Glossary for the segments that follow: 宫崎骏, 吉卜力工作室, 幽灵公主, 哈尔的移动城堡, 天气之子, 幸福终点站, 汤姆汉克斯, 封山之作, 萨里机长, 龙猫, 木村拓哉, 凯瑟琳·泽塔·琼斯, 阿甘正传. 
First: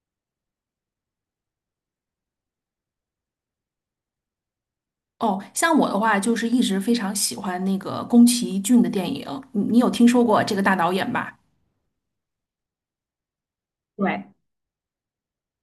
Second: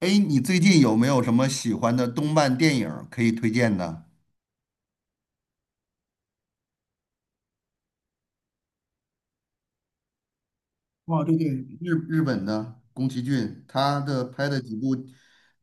哎，你最近有没有什么喜欢的动漫电影儿可以推荐的？哦，像我的话，就是一直非常喜欢那个宫崎骏的电影，你有听说过这个大导演哦，吧？对对，日本的宫崎骏，他的对，拍的几部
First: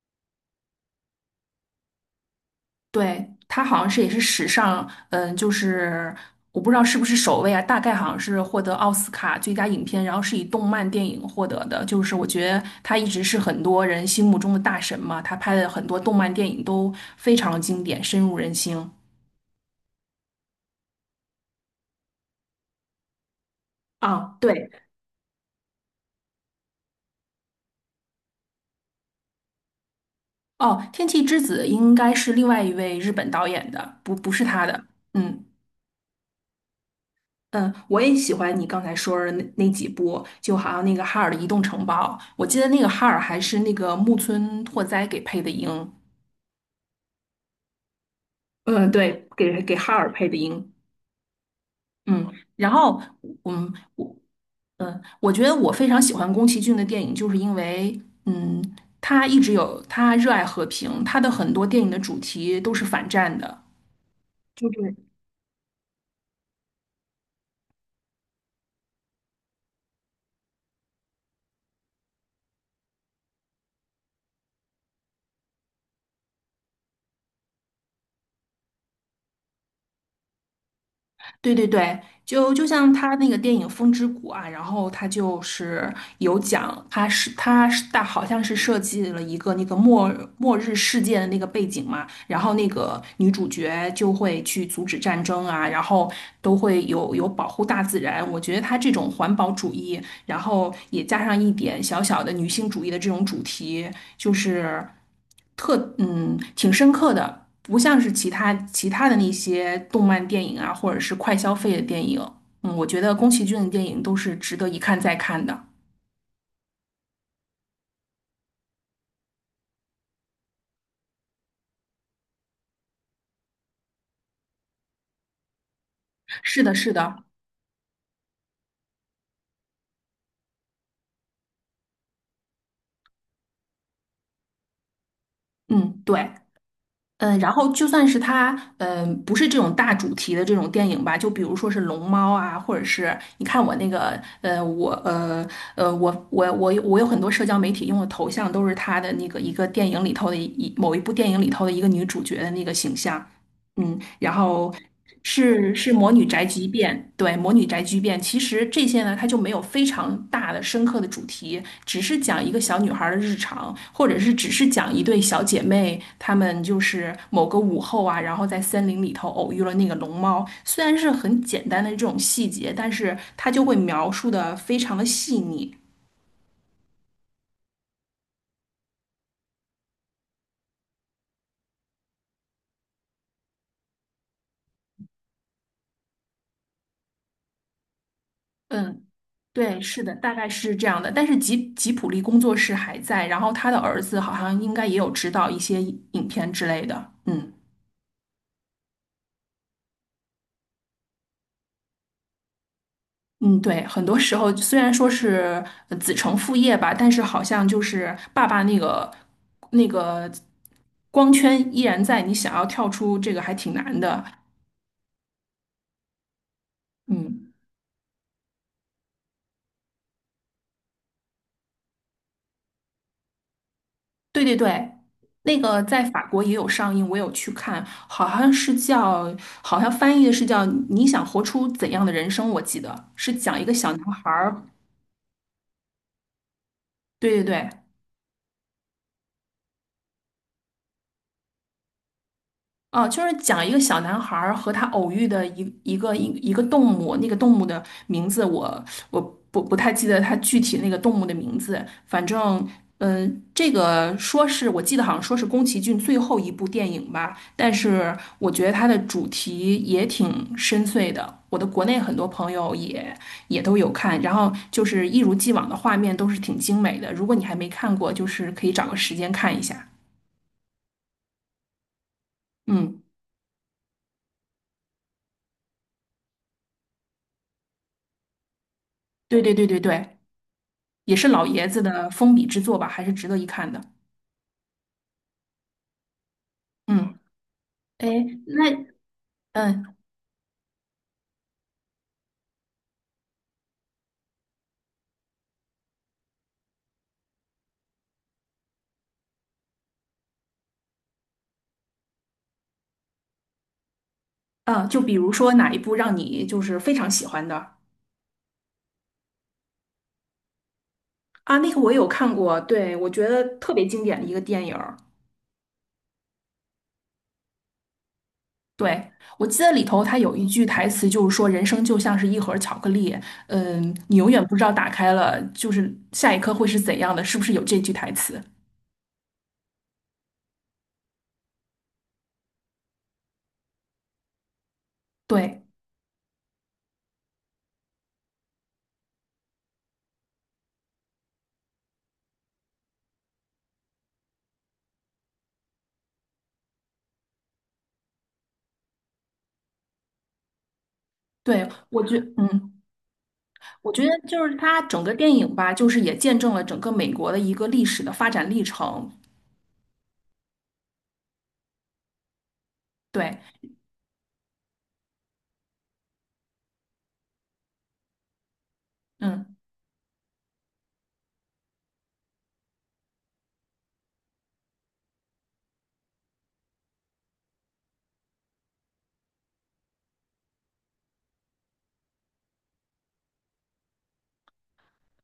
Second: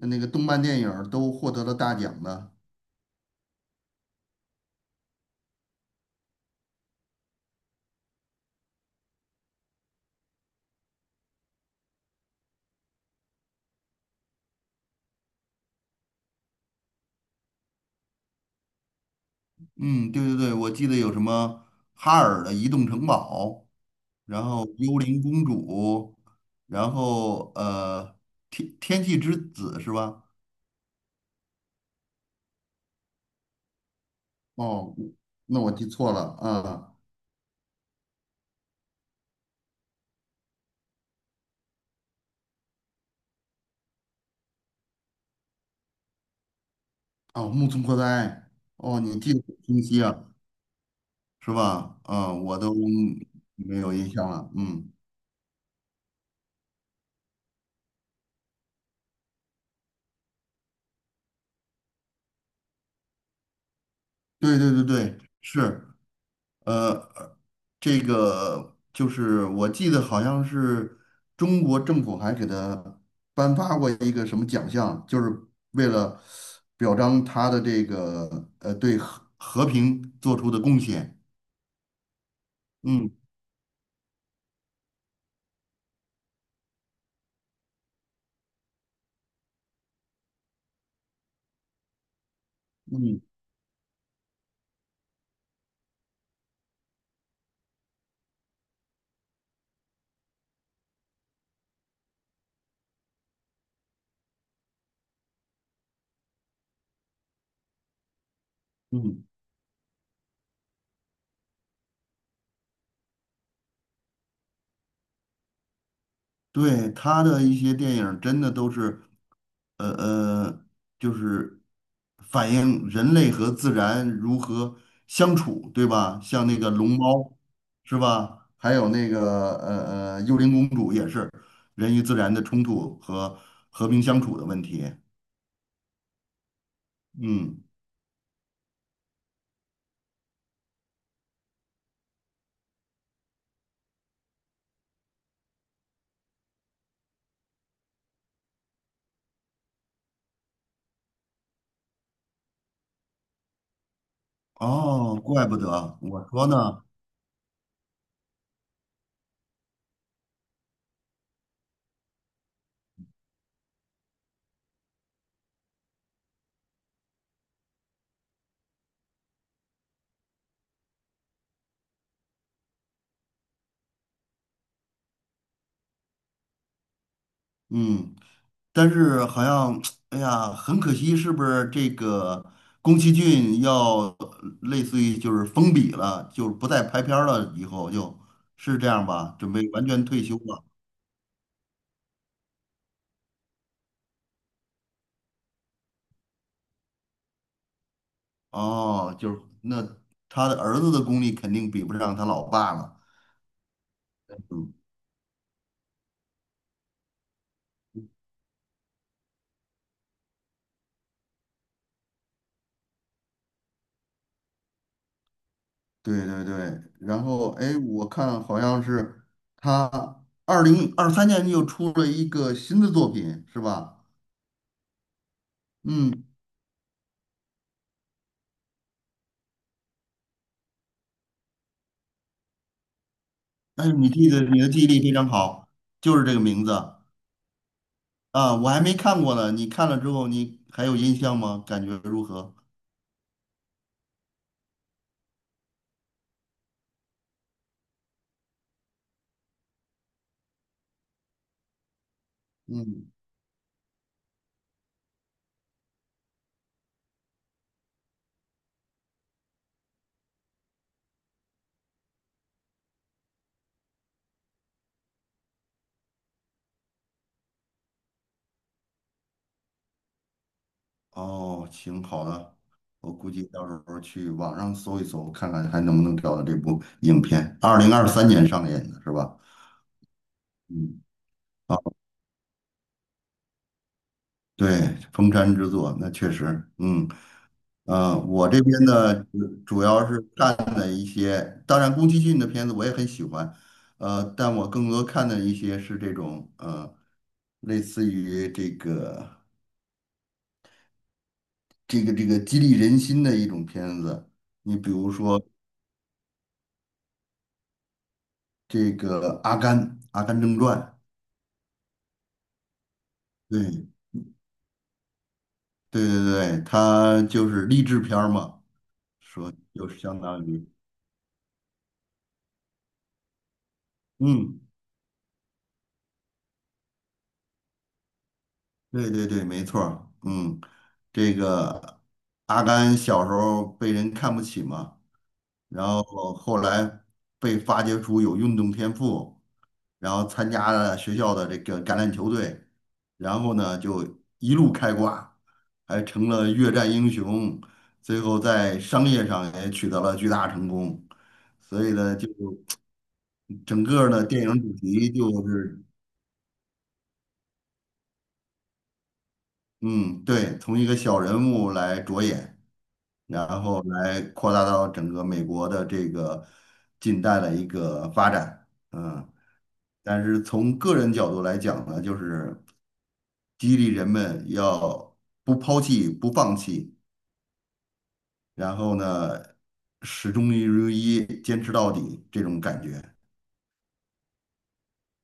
那个动漫电影儿都获得了大奖的。对，他好像是也是史上，嗯，就是我不知道是不是首位啊，大概好像是获得奥斯卡最佳影片，然后是以动漫电影获得的。就是我觉得他一直是很多人心目中的大神嘛，他拍的很多动漫电影都非常经典，深入人心。嗯，对对对，我记得有什么哈尔的移动城堡，啊，然后对，幽灵公主，然后天气之子是吧？哦，《天气之子》应该是另外一位日本导演的，不是他的。哦，嗯。那我记错了啊。嗯，我也喜欢你刚才说的那几部，就好像那个哈尔的《移动城堡》，我记得那个哈尔还是那个木村拓哉给配的音。哦，木村拓哉，嗯，哦，你对，记得很给清哈晰尔啊。配的音。是吧？嗯，啊，我然都后嗯，没有印我象了。嗯，我觉得我非常喜欢宫崎骏的电影，就是因为嗯，他一直有他热爱和平，他的很多电影的主题都是反战的。对就对对是对，是，呃，这个就是我记得好像是中国政府还给他颁发过一个什么奖项，就是为了表彰他的这个对和平做出的贡献。对对对，就像嗯他那个电影《风之谷》啊，然后他就是有讲，他好像是设计了一个那个末日世界的那个背景嘛，然后那个嗯女主角就会去阻止战争啊，然后都会有保护大自然。我觉得他这种环保主义，然后也加上一点小小的女性主义的这种主题，就是。挺深刻的，不像是其他的那嗯。些动漫电影啊，或者是快消费的电影。嗯，我觉得宫崎骏的电影都是值得一看再看的。对，他的一些电影真的都是，呃呃，就是反映人类和自然如何相处，对吧？像那是个的，龙是的，猫，是吧？还有那个幽灵公主也是人与自然的冲突和和平相处的问题。嗯，对，嗯，然嗯，后就算是他，嗯，不是这种大主题的这种电影吧，就比如说是龙猫啊，或者是你看我那个，我有很多社交媒体用的头像都是他的那个一个电影里头的某一部电影里头的一个女主角的那个形象。嗯，然后哦，怪不是得魔我女宅说急呢，便，对，魔女宅急便。其实这些呢，它就没有非常大的深刻的主题，只是讲一个小女孩儿的日常，或者是只是讲一对小姐妹，她们就是某个午后啊，然后在森林里头偶遇了那个龙猫。虽然是很简单的这种细节，但是它就会描述的非常的细腻。嗯，但是好像，哎呀，很可惜，是不是这个宫崎骏要类似于就是封笔了，就是不再拍片儿了，以后就是这嗯。样吧，准备对，完是全的，退大休概了。是这样的。但是吉普力工作室还在，然后他的儿子好像应该也有指导一些影片之类的。嗯哦，就是那他的儿子的功力肯定比不上他老爸了。嗯，对，很多时候嗯，虽然说是子承父业吧，但是好像就是爸爸那个光圈依然在，你想要跳出这个还挺难的。对对对。然后，嗯。哎，我看好像是他二零二三年又出了一个新的作品，是吧？对对对，那个在法嗯，国也有上映，我有去看，好像是叫，好像翻译的是叫《你想活出怎样的人生》，我记得是讲一个哎，小男你记孩得你儿，的记忆力非常好，就是这个名字对对对，啊，我还没看过呢。你看了之后，你还有印象吗？感觉如何？哦，就是讲一个小男孩儿和他偶遇的一个动物，那个动物的名字我不太记得它具体那个动物的名字，反正嗯，这个说是我记得好像说是宫崎骏最后一部电影吧，但是我觉得它的主题也挺深邃的，我的国内很多朋友也都有看，然后就是一如既往的画面都是挺精美的，如果你还没看过，就是可以找个时间看一下。哦，行，好的，嗯，我估计到时候去网上搜一搜，看看还能不能找到这部影片。二零二三年上映的是吧？对对对对对。嗯，也是老爷啊，子的封笔之作吧，还是值得一看的。对，《封山之作》那确实，嗯。嗯，哎，嗯，我这边那呢，主主嗯要是看的一些，当然宫崎骏的片子我也很喜欢，但我更多看的一些是这种，类似于这个激励人心的一种片子。你啊，比就如比如说说哪一部让你就是非常喜欢的？这个《阿甘正传》，啊，那个我也有看过，对，我觉得特别对经典的一个电影儿。对对对，它就是励志片儿嘛，对，我说记得里就是头它相有当一句于，台词，就是说人生就像是一盒巧克力，嗯，你永远不嗯。知道打开了就是下一刻会是怎样的，是不是有这句台词？对对对，没错儿嗯，这个阿甘小时候被人看不起嘛，对。然后后来被发掘出有运动天赋，然后参加了学校的这个橄榄球队，然后呢就一路开挂，还成了越战英雄，最后在商业上也取得了巨大成功，对，所以呢，就整我个觉得儿呢电就是影主它整题个就电影吧，是，就是也见证了整个美国的一个历史的发展历程。嗯，对，从一个小人物来着眼。对，然后来扩大到整个美国的这个近代的一个发展，嗯，嗯，但是从个人角度来讲呢，就是激励人们要不抛弃、不放弃，然后呢，始终如一，坚持到底这种感觉。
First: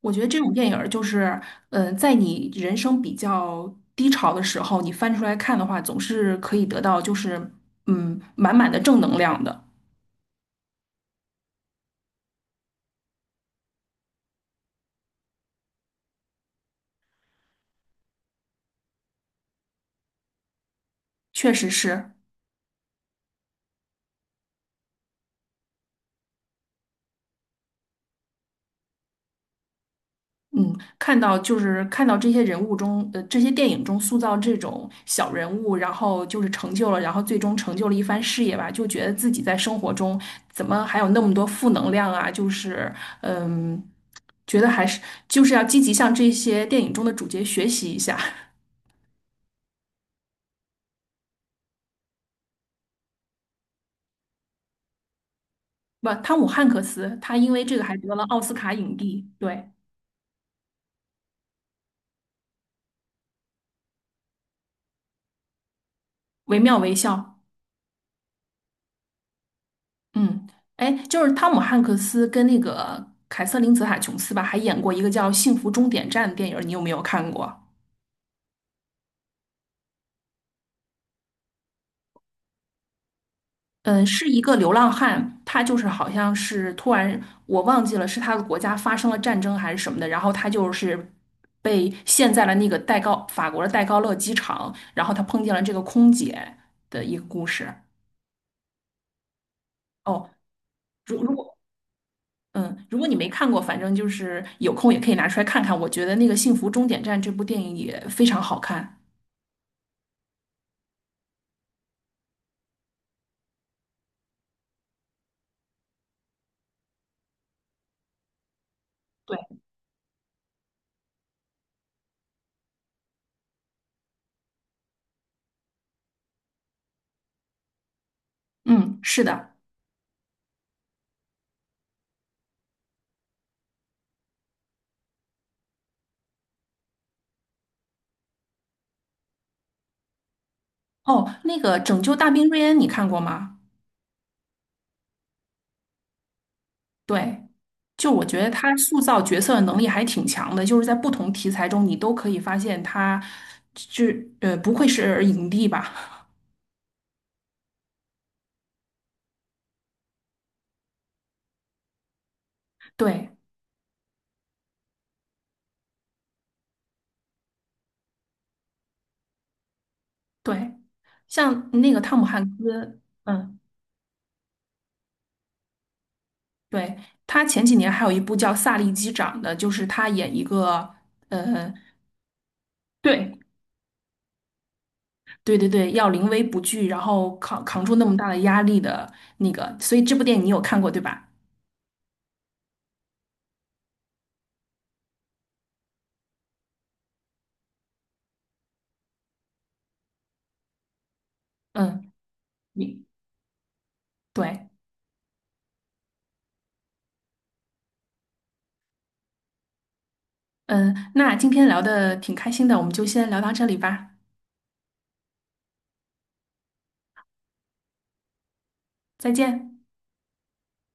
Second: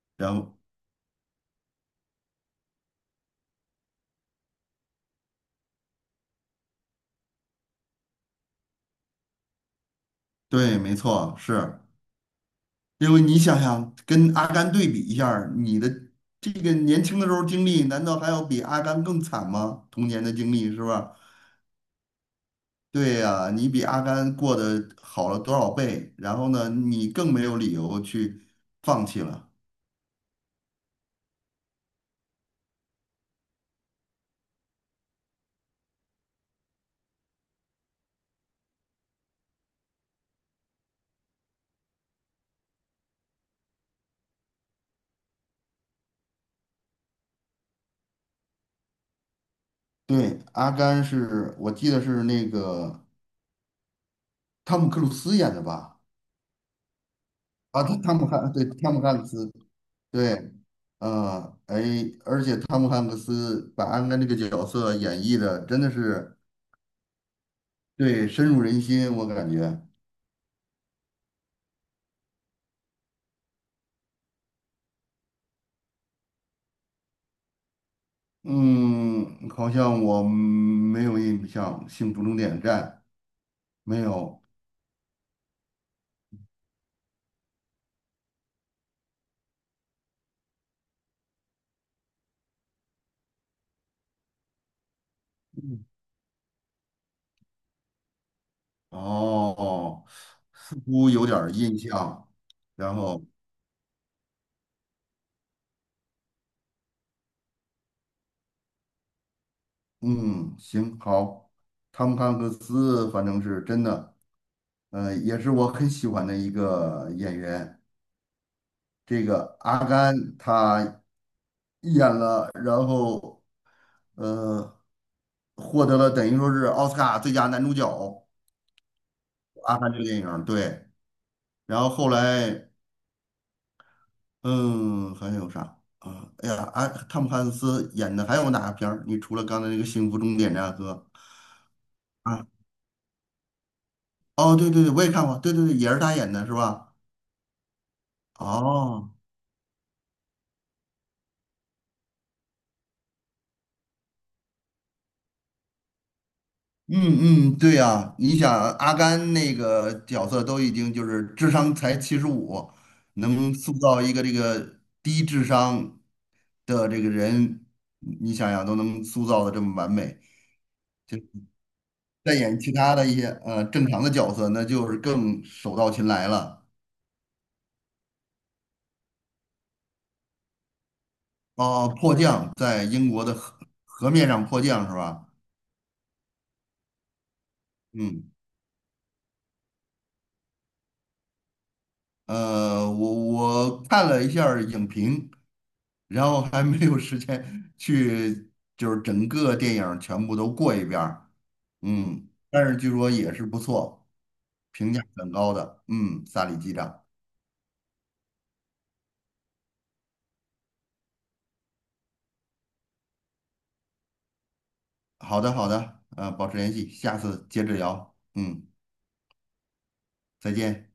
我觉得然这种后，电影儿就是，嗯，在你人生比较低潮的时候，你翻出来看的话，总是可以得到就是，嗯，满满的正能量的。对，没错，是因为你想想，跟阿甘对比一下儿你的这个年轻的时候经历，难道还要比阿甘更惨吗？童年的经历是吧？确实是，对呀，你比阿甘过得好了多少倍？然后呢，你更没有理由去放弃了。嗯，看到这些人物中，这些电影中塑造这种小人物，然后就是成就了，然后最终成就了一番事业吧，就觉得自己在生活中怎么还有那么多负能量啊？就是，嗯，觉得还是就是要积极向这些电影中的主角学习一下。对，阿甘是我记得是那个汤姆克鲁斯演的吧？不，汤姆汉克斯，他因为这啊，个还他得汤了姆奥汉斯对卡汤影姆汉克帝，斯对，对，嗯，哎，而且汤姆汉克斯把阿甘这个角色演绎的真的是惟妙惟肖。对深入人心，我感觉。嗯，哎，就是汤姆汉克斯跟那个凯瑟琳·泽塔·琼斯吧，还演过一个叫《幸福终点站》的电影儿，你有没有看过？嗯，好像我没有印象，《幸福终点站》没嗯，是一有。个流浪汉，他就是好像是突然我忘记了是他的国家发生了战争还是什么的，然后他就是被陷在了那个法国的戴高乐机场，然后他碰见了这个空姐的一个故事。哦，哦，似乎如有如点儿果印象。嗯，然如果你后，没看过，反正就是有空也可以拿出来看看。我觉得那个《幸福终点站》这部电影也非常好看。嗯，行，好，汤姆汉克斯反正是真的，也是我很喜欢的一个演员。这对，个阿甘他演了，呃，获得了等于说是奥斯卡最佳男主角。嗯，是的。阿甘这个电影儿对。然后后来嗯，还有啥啊？哎呀，啊，汤姆汉克斯演的还有哪个片儿？你除了刚才那个《幸福终点站》和哦，那个《拯救大啊，兵瑞恩》你看过吗？哦，对对对，我也看过，对对对，也是他演的是吧？对，就我觉得他塑哦，造角色的能力还挺强的，就是在不同题材中，你都可以发现他是不愧是影帝吧？嗯嗯，对呀，你想阿甘那个角色都已经就是智商才75，对能塑造一个这个低智商的这个人，你想想都能塑造的这么完美，对，像那个汤姆再汉演其他斯，的一些嗯，正常的角色，那就是更手到擒来了。对，他前几年还有一部叫《萨利机长》的，就是他演一个呃。哦，迫降在英国对，的河面上迫降是吧？对对对，要临危不惧，然后扛住那么大嗯，的压力的那个，所以这部电影你有看过对吧？我看了一下儿影评，然后还没有时间去，就是整个电影儿全部都过一遍儿嗯，嗯，但是据你说也是不错，对，评价很高的。嗯，萨里机长。嗯，那今天聊的挺开心的，我们就先聊到这里吧，好的，好的，保持联系，下次接着聊。嗯，再见。再见。